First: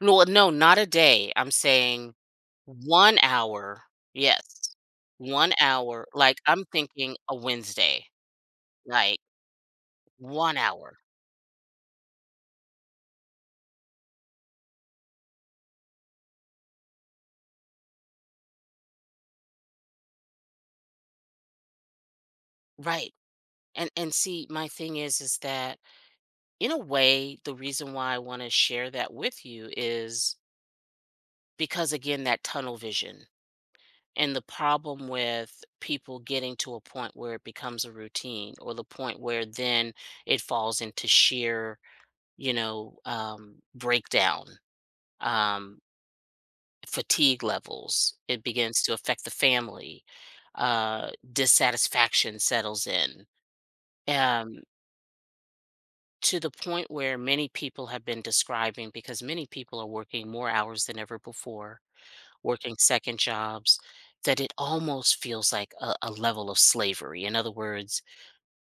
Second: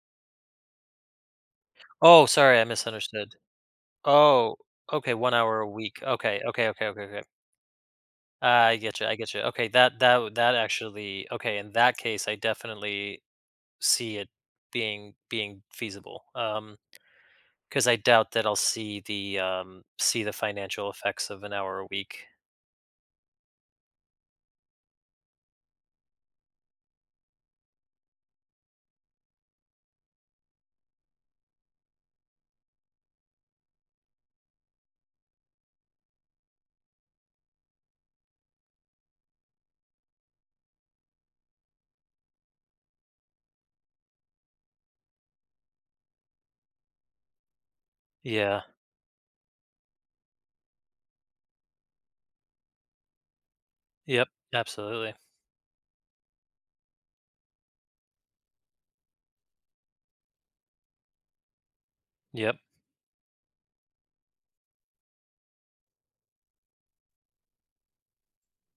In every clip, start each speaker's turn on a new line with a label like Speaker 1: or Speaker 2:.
Speaker 1: No a no not a day, I'm saying
Speaker 2: Oh, sorry, I
Speaker 1: 1
Speaker 2: misunderstood,
Speaker 1: hour,
Speaker 2: oh,
Speaker 1: yes.
Speaker 2: okay, 1
Speaker 1: 1
Speaker 2: hour a week,
Speaker 1: hour, like,
Speaker 2: okay,
Speaker 1: I'm
Speaker 2: okay, okay, okay,
Speaker 1: thinking
Speaker 2: okay.
Speaker 1: a Wednesday,
Speaker 2: I get you I
Speaker 1: like
Speaker 2: get you, okay, that that that
Speaker 1: 1 hour.
Speaker 2: actually okay, in that case, I definitely see it being being feasible, um, 'cause I doubt that I'll see the, um see the financial effects of an hour a week.
Speaker 1: Right, and and see my thing is is that in a way the reason why I wanna share that with you is Because again, that tunnel vision, and the problem with people getting to a point where it becomes a routine, or the point where then it falls into sheer, you know, um, breakdown, um fatigue levels, it
Speaker 2: Yeah.
Speaker 1: begins to affect the family, uh, dissatisfaction settles in,
Speaker 2: Yep,
Speaker 1: um
Speaker 2: absolutely.
Speaker 1: to the point where many people have been describing because many people are working more hours than ever before,
Speaker 2: Yep.
Speaker 1: working second jobs, that it almost feels like a a level of slavery. In other words,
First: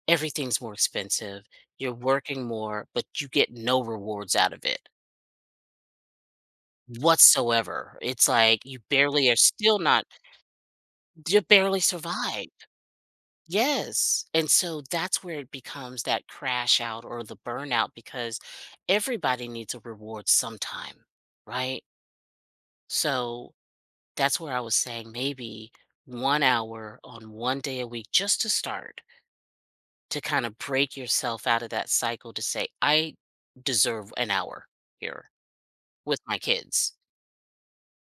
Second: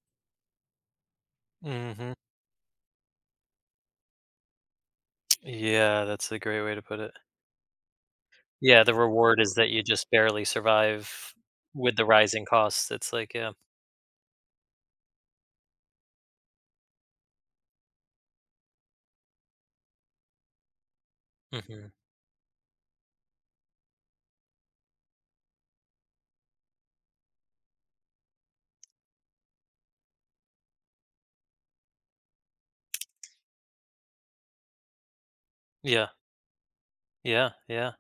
Speaker 1: everything's more expensive, you're
Speaker 2: Mhm.
Speaker 1: working more, but you get no rewards out of it
Speaker 2: Yeah, that's a great way to put it.
Speaker 1: whatsoever, it's like you
Speaker 2: Yeah, the
Speaker 1: barely are
Speaker 2: reward is that
Speaker 1: still
Speaker 2: you
Speaker 1: not
Speaker 2: just barely survive
Speaker 1: you barely
Speaker 2: with the rising
Speaker 1: survive,
Speaker 2: costs, it's like yeah.
Speaker 1: yes, and so that's where it becomes that crash out, or the burnout because everybody needs a reward sometime, right?
Speaker 2: Mhm.
Speaker 1: So, that's where I was saying maybe 1 hour on 1 day a week just to start. To kinda break yourself out of that cycle to say, "I deserve an hour, here
Speaker 2: Yeah.
Speaker 1: with my kids."
Speaker 2: Yeah yeah.